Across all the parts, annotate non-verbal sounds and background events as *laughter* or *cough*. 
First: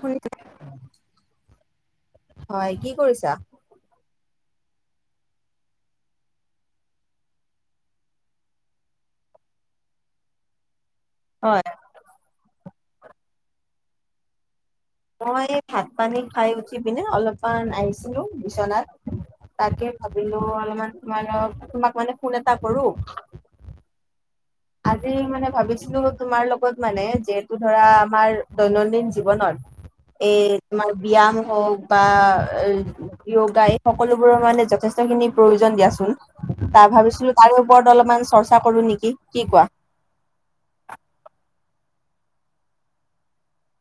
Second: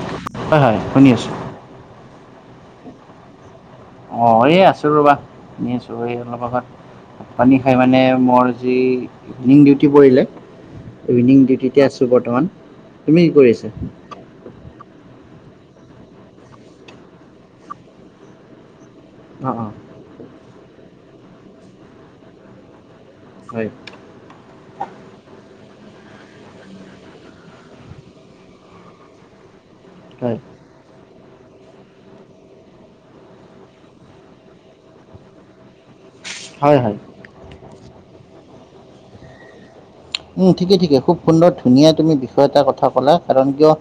শুনিছা হয়, শুনি আছোঁ। হয়, কি কৰিছা? অ', এই আছো ৰ'বা এনে আছো এই অলপ আগত পানী খাই মানে মোৰ যি ইভিনিং ডীউটি পৰিলে। ইভিনিং হয়, ডিউটিতে আছো বৰ্তমান। তুমি কি কৰিছা? মই ভাত-পানী খাই উঠি-পিনে অলপমান আহিছিলো বিচনাত, অঁ অঁ তাকে ভাবিলো অলপমান তোমাৰ লগত, তোমাক মানে ফোন এটা কৰো। হয়। আজি মানে ভাবিছিলো তোমাৰ লগত মানে, যিহেতু ধৰা আমাৰ দৈনন্দিন জীৱনত হয় এই তোমাৰ ব্যায়াম হওক বা য়োগাই সকলোবোৰৰ মানে যথেষ্ট খিনি প্ৰয়োজন দিয়াচোন। হয় তাৰ হয় ভাবিছিলো তাৰে ওপৰত অলপমান চৰ্চা কৰো নেকি। কি কোৱা? উম, ঠিকে, ঠিকে খুব সুন্দৰ ধুনীয়া তুমি বিষয় এটা কথা কলা কাৰণ, কিয়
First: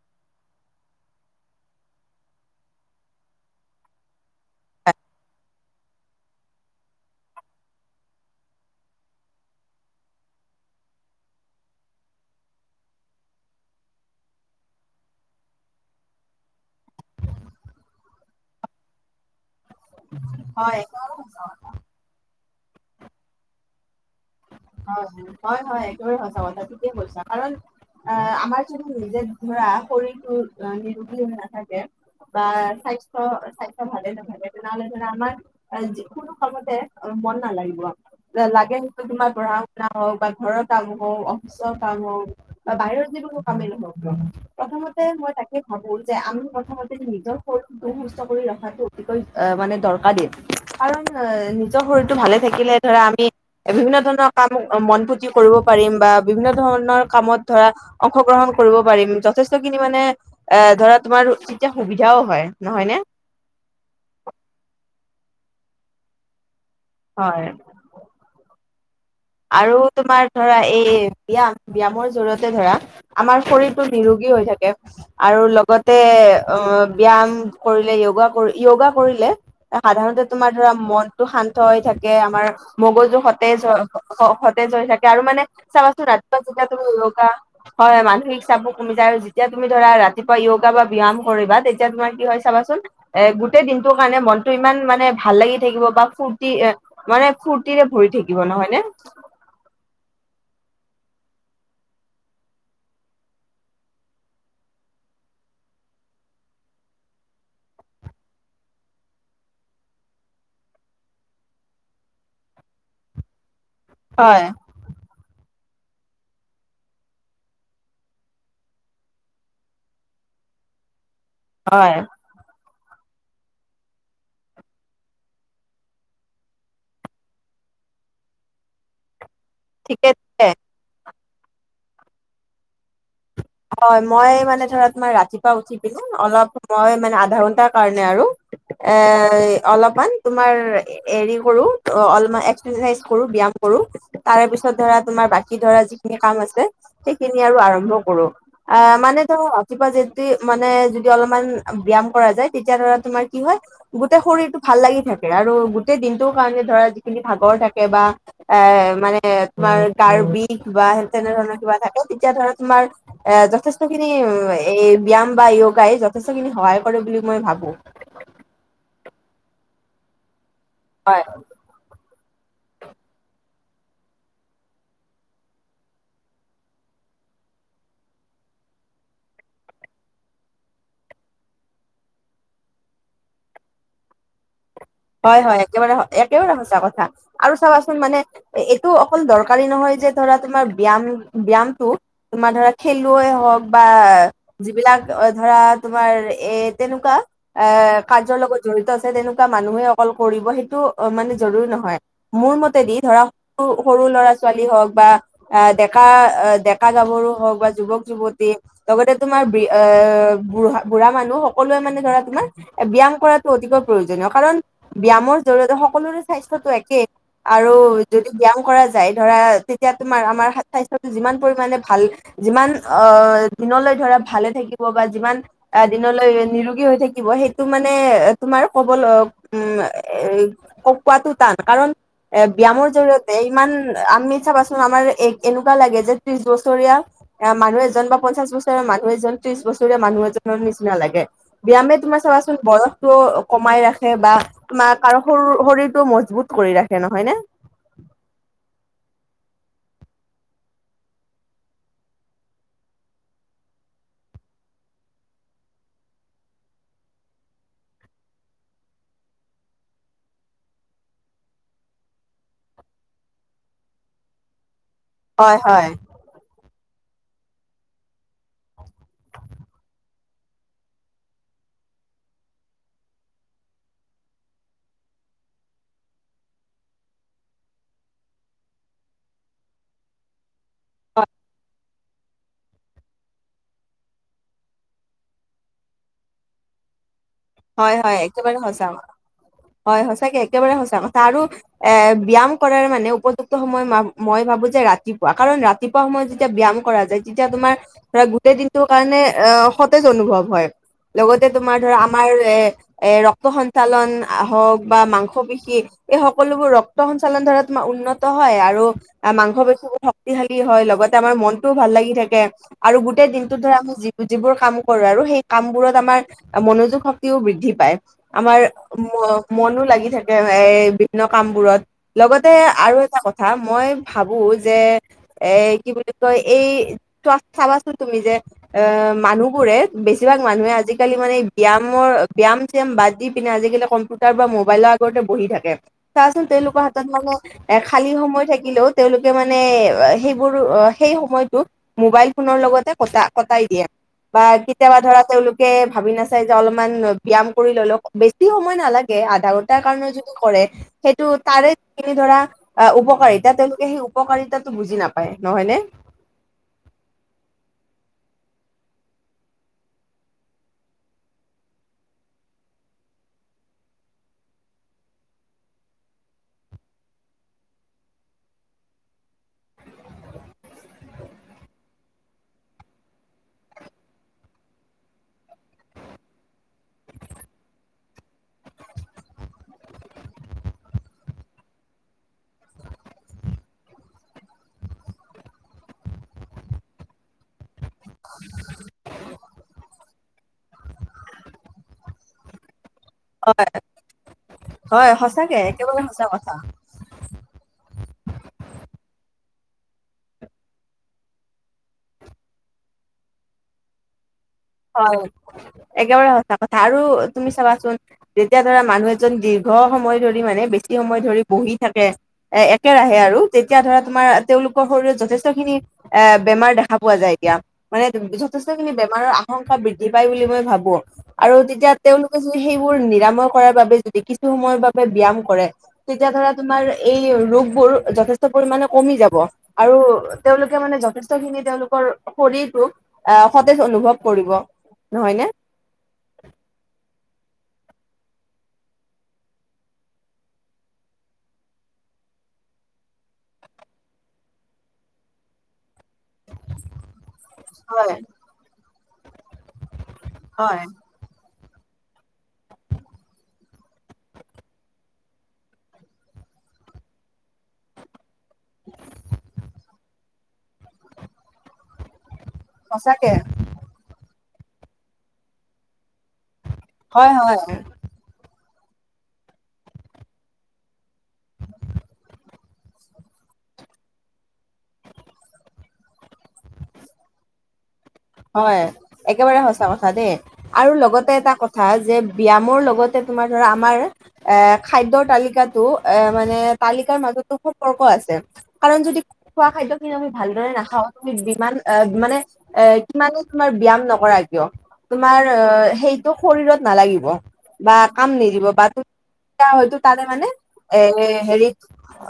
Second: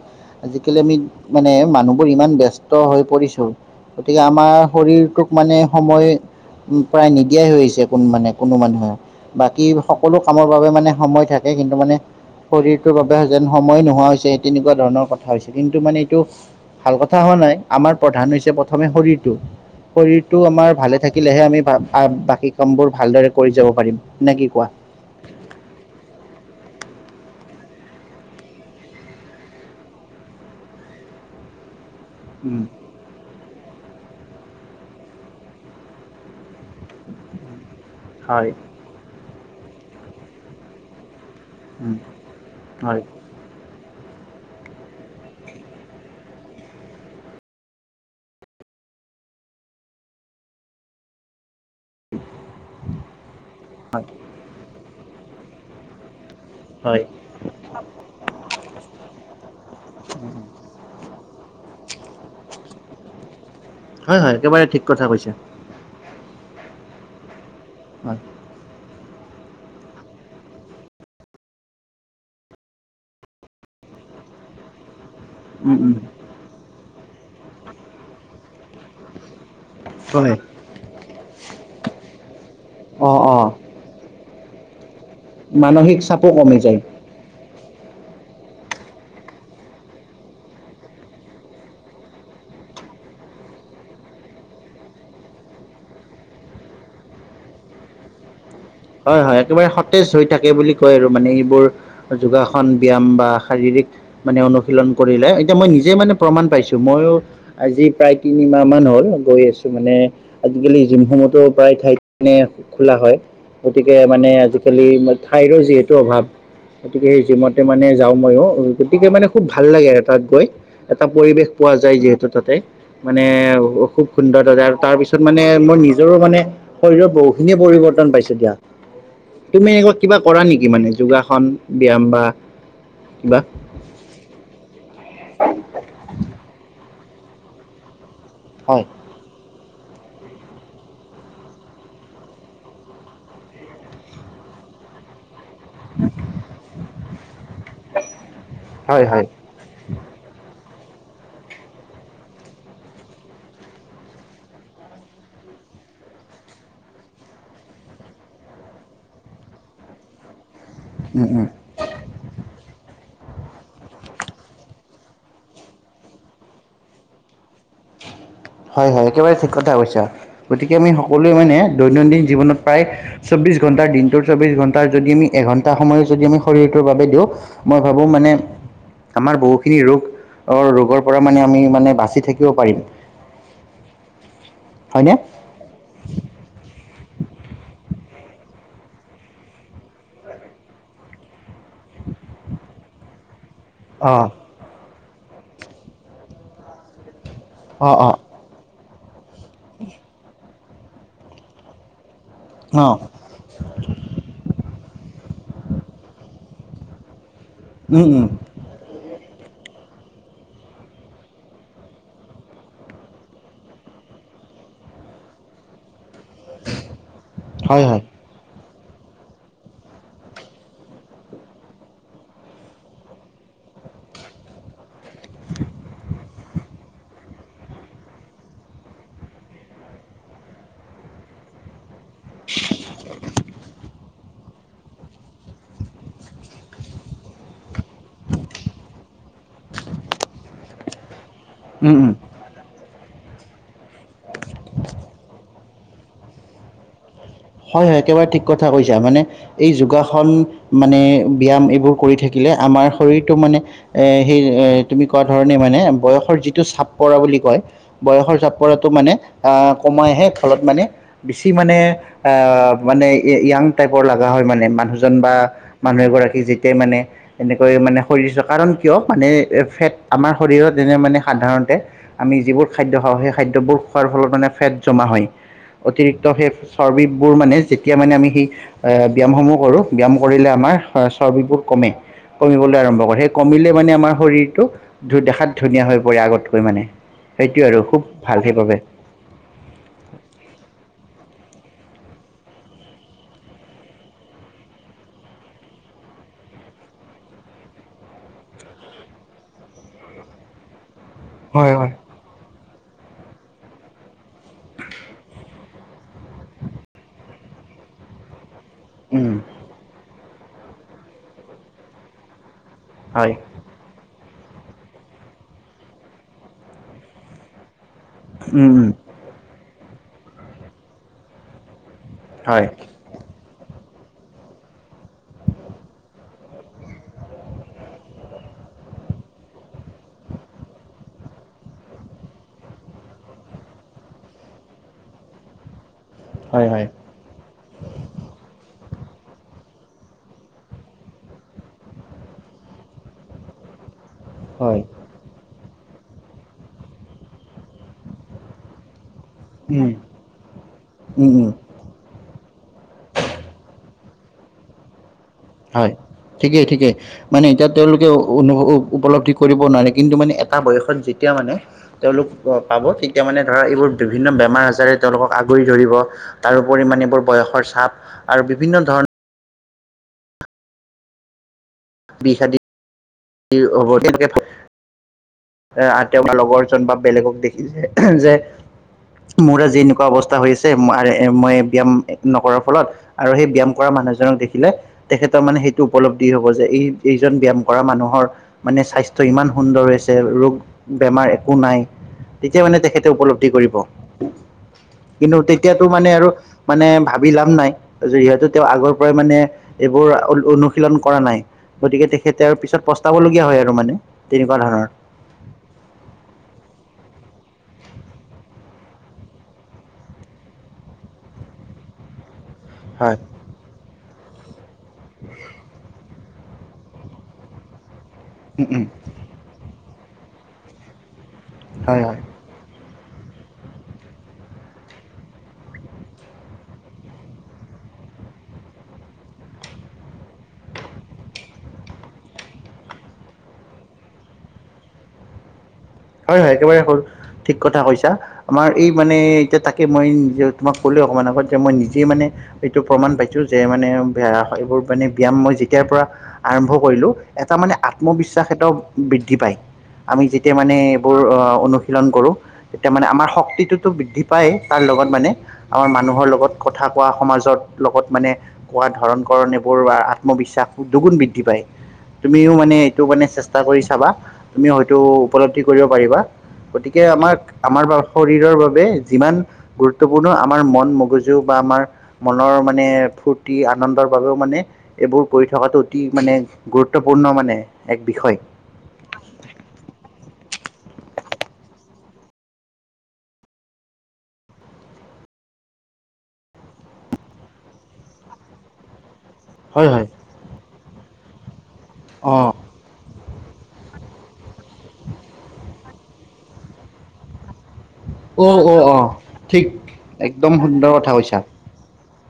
আজিকালি আমি মানে মানুহবোৰ ইমান ব্যস্ত হৈ পৰিছো গতিকে আমাৰ শৰীৰটোক মানে সময় প্ৰায় নিদিয়াই হৈ আহিছে কোন মানে কোনো মানুহে। বাকী সকলো কামৰ বাবে মানে সময় থাকে কিন্তু মানে শৰীৰটোৰ বাবে যেন সময় নোহোৱা হৈছে, সেই তেনেকুৱা ধৰণৰ কথা হৈছে কিন্তু মানে এইটো ভাল কথা হোৱা নাই আমাৰ প্ৰধান হৈছে প্ৰথমে শৰীৰটো। শৰীৰটো আমাৰ ভালে হয় থাকিলেহে আমি বাকী কাম বোৰ ভালদৰে কৰি যাব পাৰিম। নে কি কোৱা? হয়, হয়, হয়, হয়, একেবাৰে সঁচা কথা ঠিকে কৈছা। কাৰণ আহ আমাৰ যদি নিজে ধৰা শৰীৰটো নিৰোগী হৈ নাথাকে বা উম, স্বাস্থ্য অ', স্বাস্থ্য ভালে নাথাকিলে তেনেহ'লে আমাৰ যি কোনো কামতে অ', মন নালাগিব। হয় লাগে ন তোমাৰ পঢ়া-শুনা হওক বা ঘৰৰ কাম হওক। উম, কাম হক বা হয় বাহিৰৰ যিকোনো কামেই নহওক কিয়। প্ৰথমতে মই তাকে ভাবো যে, আমি প্ৰথমতে নিজৰ শৰীৰটো সুস্থ কৰি ৰখাটো মানে দৰকাৰী। কাৰণ এ নিজৰ শৰীৰটো ভালে থাকিলে ধৰা আমি বিভিন্ন ধৰণৰ কাম, মন পু্তি কৰিব পাৰিম বা বিভিন্ন হয়, ধৰণৰ কামত ধৰা অংশগ্ৰহণ কৰিব পাৰিম যথেষ্ট খিনি মানে এ, ধৰা তোমাৰ তেতিয়া সুবিধাও হয়, নহয় নে। হয়, হয়, একেবাৰে ঠিক কথা কৈছা। হয়। হয়। আৰু তোমাৰ ধৰা এই ব্যায়াম, ব্যয়ামৰ জৰিয়তে ধৰা। আমাৰ শৰীৰটো নিৰোগী হৈ থাকে। আৰু উম, উম। লগতে অ, ব্যায়াম কৰিলে য়গা কৰি য়গা কৰিলে। সাধাৰণতে হয়। তোমাৰ ধৰা মনটো শান্ত হৈ থাকে, আমাৰ অ', মগজু অ', সতেজ অ, সতেজ হৈ থাকে আৰু মানে মানসিক চাবাচোন চাপো ৰাতিপুৱা কমি যেতিয়া যায়। তুমি উ হয় হয় মানসিক চাপো কমি যায় আৰু যেতিয়া তুমি ধৰা ৰাতিপুৱা য়োগা বা ব্যায়াম কৰিবা তেতিয়া তোমাৰ কি হয় চাবাচোন। এ, গোটেই দিনটোৰ কাৰণে মনতটো ইমান মানে ভাল লাগি থাকিব বা ফুৰ্তি এ মানে ফুৰ্তিৰে ভৰি থাকিব নহয় নে। হয়, হয়, একেবাৰে সতেজ হৈ থাকে বুলি কয়, আৰু মানে এইবোৰ। যোগাসন ব্যায়াম বা শাৰীৰিক মানে অনুশীলন কৰিলে এতিয়া মই নিজে মানে প্ৰমাণ পাইছো মইও। আজি প্ৰায় তিনিমাহ মান হ'ল গৈ আছো মানে আজিকালি জিমসনতো প্ৰায় ঠাই খোলা হয়। গতিকে মানে হয় আজিকালি ঠাইৰো যিহেতু অভাৱ। গতিকে সেই জিমতে মানে যাওঁ মইও, গতিকে মানে খুব ভাল লাগে আৰু তাত গৈ, এটা পৰিৱেশ পোৱা হয় যায় যিহেতু। ততে, মানে খুব সুন্দৰ তাতে আৰু তাৰপিছত মানে মোৰ নিজৰো মানে শৰীৰত বহুখিনিয়ে পৰিৱৰ্তন পাইছে দিয়া। তুমি ঠিকে কিবা কৰা ঠিকে নেকি মানে যোগাসন ব্যায়াম বা কিবা হয় মই মানে ধৰা তোমাৰ ৰাতিপুৱা উঠি পিনে অলপ, মই মানে আধা ঘন্টাৰ কাৰণে আৰু হয় এ, অলপমান। তোমাৰ হেৰি কৰো অলমান, এক্সাৰচাইজ কৰো ব্যায়াম কৰো। তাৰে পিছত ধৰা তোমাৰ বাকি ধৰা যিখিনি কাম আছে সেইখিনি আৰু আৰম্ভ কৰো। অ, হয় মানে হয় ত ৰাতিপুৱা যদি মানে যদি অলপমান ব্যায়াম কৰা যায়, তেতিয়া ধৰা তোমাৰ কি হয়। গোটেই শৰীৰটো ভাল লাগি থাকে আৰু গোটেই দিনটো কাৰণে ধৰা যিখিনি ভাগৰ থাকে বা এ, মানে তোমাৰ কাৰবিষ বা উম উম তেনেধৰণৰ কিবা থাকে তেতিয়া ধৰা তোমাৰ এ, যথেষ্ট খিনি এই ব্যায়াম বা য়গাই যথেষ্ট খিনি সহায় কৰে বুলি মই ভাবো। হয় হয় একেবাৰে ঠিক কথা কৈছা, গতিকে আমি হয় সকলোৱে মানে দৈনন্দিন জীৱনত প্ৰায় চৌব্বিছ ঘণ্টাৰ দিনটোৰ চৌব্বিছ ঘণ্টাৰ যদি আমি এঘণ্টা সময় যদি আমি শৰীৰটোৰ বাবে দিওঁ মই ভাবো মানে, আমাৰ বহুখিনি ৰোগ অ, ৰোগৰ পৰা মানে আমি মানে বাচি থাকি। পাৰিম, হয় নে? হয়, একে একেবাৰে সঁচা কথা। আৰু চাবাচোন মানে এইটো অকল দৰকাৰী নহয় যে ধৰা তোমাৰ ব্যায়াম ব্যায়াম টো। তোমাৰ ধৰা খেলুৱৈ হ'ওক। বা অ', যিবিলাক ধৰা তোমাৰ এ, তেনেকুৱা এ, অ', অ'। কাৰ্যৰ লগত। জড়িত আছে, তেনেকুৱা মানুহে অকল কৰিব সেইটো মানে জৰুৰী নহয়, মোৰ মতেদি অ', ধৰা সৰু ল'ৰা-ছোৱালী হ'ওক বা ডেকা-ডেকা গাভৰু হ'ওক বা উম, উম, যুৱক-যুৱতী লগতে তোমাৰ বুঢ়া, বুঢ়া মানুহ সকলোৱে মানে ধৰা তোমাৰ ব্যায়াম কৰাতটো অতিকৈ প্ৰয়োজনীয়। কাৰণ ব্যায়ামৰ জৰিয়তে সকলোৰে স্বাস্থ্যতটো একেই হয়, আৰু- হয়, যদি ব্যায়াম কৰা যায় ধৰা তেতিয়া তোমাৰ আমাৰ স্বাস্থ্যটো যিমান পৰিমাণে ভাল। যিমান অ দিনলৈ ধৰা ভালে থাকিব। বা যিমান দিনলৈ নিৰোগী হৈ থাকিব সেইটো মানে তোমাৰ কবলে। উম এই কোৱাটো টান কাৰণ। এ ব্যায়ামৰ জৰিয়তে ইমান আমি চাপ আছো। আমাৰ এ এনেকুৱা লাগে যে ত্ৰিশ বছৰীয়া। আহ মানুহ এজন বা পঞ্চাশ বছৰে মানুহ এজন ত্ৰিশ বছৰে মানুহ এজনৰ নিচিনা লাগে। ব্যায়ামে উম, উম। তোমাৰ চাবাচোন বয়সটো কমাই ৰাখে বা তোমাৰ কাৰু আৰু শৰীৰতটো মজবুত। কৰি ৰাখে নহয় নে? হয় হয় একেবাৰে ঠিক কথা কৈছা মানে- এই যোগাসন মানে ব্যায়াম এইবোৰ কৰি থাকিলে আমাৰ শৰীৰটো মানে- এ সেই এ তুমি কোৱা ধৰণে মানে বয়সৰ যিটো চাপ পৰা বুলি কয়। বয়সৰ চাপ পৰাটো মানে আহ কমাইহে ফলত মানে বেছি মানে- অ মানে য়াং টাইপৰ লগা হয় মানে মানুহজন বা হয় হয় মানুহ এগৰাকী যি- তে মানে- এনেকৈ মানে শৰীৰ কাৰণ কিয় মানে ফেট আমাৰ শৰীৰত তেনে মানে সাধাৰণতে। আমি যিবোৰ খাদ্য খাওঁ সেই খাদ্যবোৰ খোৱাৰ ফলত মানে ফেট জমা হয় অতিৰিক্ত সেই- চৰ্বিতবোৰ মানে যেতিয়া মানে আমি সেই ব্যায়ামসমূহ কৰোঁ ব্যায়াম কৰিলে আমাৰ। চৰ্বিবোৰ কমে- কমিবলৈ আৰম্ভ কৰে সেই কমিলে মানে আমাৰ শৰীৰটো দেখাত ধুনীয়া হৈ পৰে আগতকৈ মানে। সেইটোৱে আৰু হয় খুব হয় ভাল একেবাৰে কৰিলে- সঁচা হয় সঁচাকে একেবাৰে সঁচা কথা আৰু- এ ব্যায়াম কৰাৰ মানে উপযুক্ত সময় মই ভাবো যে ৰাতিপুৱা কাৰণ। ৰাতিপুৱা সময়ত যেতিয়া ব্যায়াম কৰা যায় তেতিয়া তোমাৰ- ধৰা গোটেই দিনটো কাৰণে অ সতেজ অনুভৱ হয় লগতে হয় তোমাৰ হয় ধৰা আমাৰ এ- ৰে ৰক্ত সঞ্চালন হওক বা মাংস পেশী- এই সকলোবোৰ ৰক্ত সঞ্চালন ধৰা তোমাৰ উন্নত। হয় আৰু মাংস পেশীৰ শক্তিশালী হয় লগতে আমাৰ মনটোও ভাল লাগি থাকে। আৰু হয় গোটেই হয় দিনটোত ধৰা আমি যি যিবোৰ কাম কৰোঁ আৰু সেই কাম বোৰত আমাৰ মনোযোগ। শক্তিও বৃদ্ধি পায় আমাৰ উম, উম, মনো লাগি থাকে এ বিভিন্ন কামবোৰত। লগতে হয় আৰু এটা কথা মই ভাবো যে- এ কি বুলি কয় এই চাবাচো তুমি যে- অ মানুহবোৰে বেছিভাগ মানুহে আজিকালি মানে ব্যায়াম। বৰ ব্যায়াম-চিয়াম বাদ দি পিনে আজিকালি কম্পিউটাৰ বা মোবাইলৰ আগতে বহি থাকে। তাৰ পিছত তেওঁ হয় লোকৰ হয় হাতত মানে- এ খালী সময় থাকিলেও তেওঁলোকে মানে সেইবোৰ সেই সময়টোত- মোবাইল ফোনৰ লগতে কটা কটাই দিয়ে বা হয় কেতিয়াবা ধৰা তেওঁলোকে ভাবি নাচায়। অলপমান ব্যায়াম কৰি ললেও বেছি সময় নালাগে। তাৰ উম, কাৰণে যিটো কৰে সেইটো উম, উম। তাৰে- ধৰা উপকাৰিতা তেওঁলোকে সেই উপকাৰিতাতটো বুজি নাপায় নহয় নে? ঠিকে ঠিকে। মানে এতিয়া তেওঁলোকে উপলব্ধি কৰিব নোৱাৰে কিন্তু মানে এটা বয়সত যেতিয়া মানে তেওঁলোক পাব তেতিয়া মানে ধৰা এইবোৰ বিভিন্ন বেমাৰ আজাৰে তেওঁলোকক আগুৰি ধৰিব। তাৰোপৰি মানে এইবোৰ বয়সৰ চাপ আৰু বিভিন্ন ধৰ বিষাদি কি হ'ব। *unintelligible* এ *unintelligible* লগৰজন বা বেলেগক দেখিছে যে। মোৰ আজি এনেকুৱা অৱস্থা হৈ আছে *unintelligible* মই ব্যায়াম নকৰাৰ ফলত। আৰু সেই ব্যায়াম কৰা মানুহজনক দেখিলে। তেখেতৰ মানে সেইটো উপলব্ধি হ'ব যে এই-এইজন ব্যয়াম কৰা মানুহ। মানে স্বাস্থ্য ইমান সুন্দৰ হৈছে ৰোগ বেমাৰ একো নাই। তেতিয়া মানে তেখেতে উপলব্ধি কৰিব হয় কিন্তু সঁচাকে তেতিয়াতো একেবাৰে মানে সঁচা আৰু কথা মানে। ভাবি লাভ নাই যিহেতু তেওঁ আগৰ পৰাই মানে এইবোৰ *unintelligible* অনুশীলন কৰা নাই। গতিকে তেখেতে আৰু পিছত পস্তাব লগীয়া হয় আৰু মানে তেনেকুৱা ধৰণ হয় একেবাৰে সঁচা কথা আৰু তুমি চাবাচোন। যেতিয়া ধৰা মানুহ এজন দীৰ্ঘ সময় ধৰি মানে বেছি সময় ধৰি বহি থাকে। এ-একেৰাহে হয় আৰু। তেতিয়া ধৰা তোমাৰ তেওঁলোকৰ শৰীৰত যথেষ্ট খিনি এ বেমাৰ দেখা পোৱা যায় এতিয়া। মানে উম, যথেষ্ট উম, খিনি বেমাৰৰ আশংকা বৃদ্ধি পায় বুলি মই ভাবোঁ আৰু তেতিয়া হয় হয় তেওঁলোক সেই-সেইবোৰ নিৰাময় কৰাৰ বাবে যদি কিছু সময়ৰ বাবে ব্যয়াম কৰে। তেতিয়া ধৰা তোমাৰ এই ৰোগবোৰ যথেষ্ট পৰিমাণে কমি যাব। আৰু তেওঁলোকে মানে যথেষ্ট খিনি তেওঁলোকৰ শৰীৰটোক আহ সতেজ অনুভৱ। কৰিব নহয় নে? হয় হয় একেবাৰে ঠিক কথা কৈছা। আমাৰ এই মানে এতিয়া তাকে মই তোমাক কলোঁৱে অকণমান আগত যে মই নিজে মানে। এইটো প্ৰমাণ পাইছোঁ যে মানে এইবোৰ মানে ব্যায়াম মই যেতিয়াৰ পৰা আৰম্ভ কৰিলোঁ। এটা মানে হয়, আত্মবিশ্বাস এটাও বৃদ্ধি পায় আমি যেতিয়া মানে। হয়, বোৰ অ অনুশীলন কৰোঁ তেতিয়া মানে আমাৰ শক্তিটোতো বৃদ্ধি পায় তাৰ লগত মানে। আমাৰ মানুহৰ লগত কথা কোৱা সমাজত লগত মানে। কোৱা ধৰণ কৰণ এইবোৰ আ-আত্মবিশ্বাস দুগুণ বৃদ্ধি পায় তুমিও মানে এইটো মানে সঁচাকে। চেচ ষ্টা কৰি চাবা তুমি হয়তো উপলব্ধি কৰিব পাৰিবা গতিকে হয়, আমাক হয়, আমাৰ বা শৰীৰৰ বাবে যিমান গুৰুত্বপূৰ্ণ আমাৰ মন মগজু বা আমাৰ। মনৰ মানে ফূৰ্তি আনন্দৰ বাবেও মানে। এইবোৰ কৰি থকাটো অতি মানে গুৰুত্বপূৰ্ণ মানে এক বিষয়। হয় একেবাৰে সঁচা কথা দে। আৰু লগতে এটা কথা যে ব্যয়ামৰ লগতে তোমাৰ ধৰা আমাৰ। এ খাদ্যৰ তালিকাটো এ মানে তালিকাৰ মাজতো সম্পৰ্ক আছে। কাৰণ যদি খোৱা হয় খাদ্য হয় খিনি আমি ভালদৰে নাখাওঁ আমি বিমান আহ অ মানে এ *unintelligible* তোমাৰ ব্যায়াম নকৰা কিয়। তোমাৰ আ সেইটো শৰীৰত নালাগিব বা। কাম অ' নিদিব অ' বা অ' ঠিক *unintelligible* তাৰে মানে একদম সুন্দৰ কথা এ কৈছা হে-হেৰিত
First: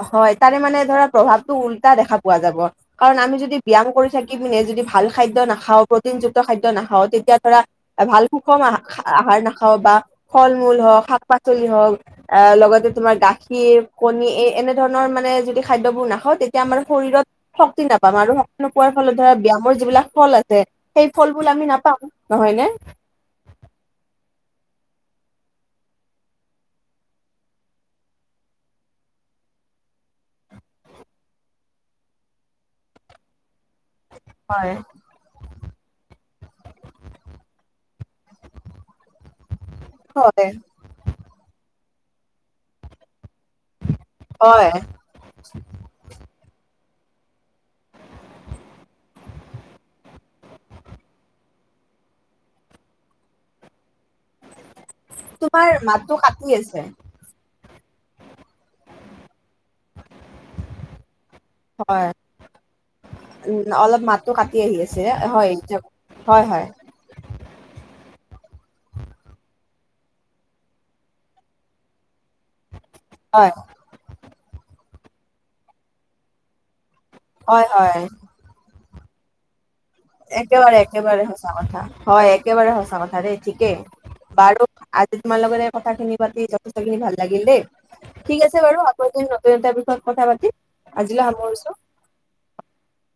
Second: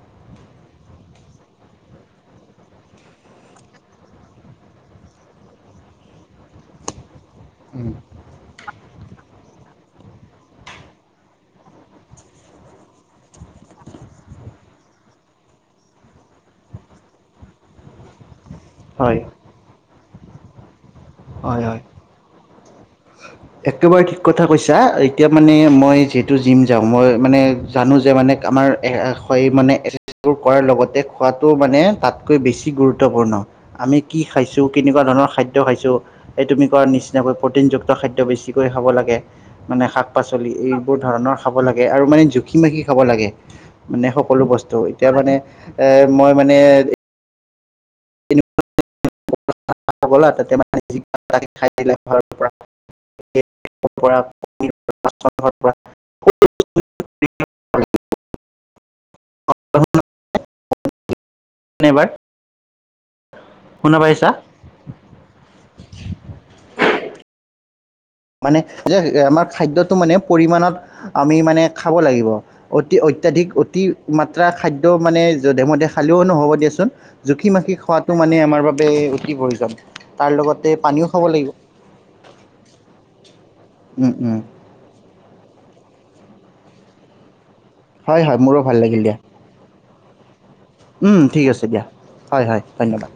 হয় তাৰে মানে ধৰা প্ৰভাৱটো উল্টা দেখা পোৱা যাব। কাৰণ আমি যদি ব্যায়াম কৰি থাকি পিনে যদি ভাল খাদ্য নাখাওঁ প্ৰটিনযুক্ত খাদ্য নাখাওঁ তেতিয়া ধৰা। উম। ভাল সুষম আহ-আহাৰ নাখাওঁ বা ফল মূল হওক শাক পাচলি হওক। আহ লগতে তোমাৰ গাখীৰ কণী এই এনে ধৰণৰ মানে যদি খাদ্যবোৰ নাখাওঁ তেতিয়া আমাৰ শৰীৰত। শক্তি নাপাম আৰু শক নোপোৱাৰ ফলত হয় ধৰা ব্যায়ামৰ যিবিলাক ফল আছে, সেই ফলবোৰ হয় আমি হয় নাপাওঁ নহয় নে? *inaudible* একেবাৰে ঠিক কথা কৈছা। এতিয়া মানে মই যিহেতু জিম যাওঁ, মই মানে জানো যে মানে আমাৰ এ হ হয় মানে কৰাৰ লগতে খোৱাটো মানে তাতকৈ বেছি গুৰুত্বপূৰ্ণ। আমি কি খাইছোঁ, হয় কেনেকুৱা ধৰণৰ খাদ্য খাইছোঁ এই তুমি কৰা নিচিনাকৈ প্ৰ'টিনযুক্ত খাদ্য বেছিকৈ খাব লাগে মানে শাক হয় পাচলি, এই এইবোৰ ধৰণৰ খাব লাগে আৰু মানে জুখি মাখি খাব লাগে, মানে সকলো হয় বস্তু। এতিয়া মানে, এ মই মানে *unintelligible* তোমাৰ, পৰা মাতটো কাটি আছে। হয় এবাৰ উম শুনা অলপ মাতো পাইছা কাটি কি আহি আছে? হয় হয় হয়। মানে এ যে আমাৰ খাদ্যটো মানে পৰিমানত আমি মানে খাব লাগিব। অতি হয় অত্যাধিক অতি মাত্ৰা খাদ্য মানে যধে মধে খালেও নহ'ব দিয়াচোন। জুখি হয় মাখি হয় খোৱাটো মানে আমাৰ বাবে অতি প্ৰয়োজন। তাৰ লগতে একেবাৰে পানীও একেবাৰে খাব সঁচা লাগিব। কথা। হয়, একেবাৰে সঁচা কথা ৰে ঠিকেই। উম, উম, বাৰু আজি তোমাৰ লগতে কথাখিনি পাতি যথেষ্টখিনি ভাল লাগিল দেই‌। হয়, ঠিক হয় আছে মোৰো ভাল বাৰু লাগিল আকৌ দিয়া। দুই এটাৰ বিষয়ত কথা পাতি উম ঠিক আছে দিয়া। হয় হয় ধন্যবাদ।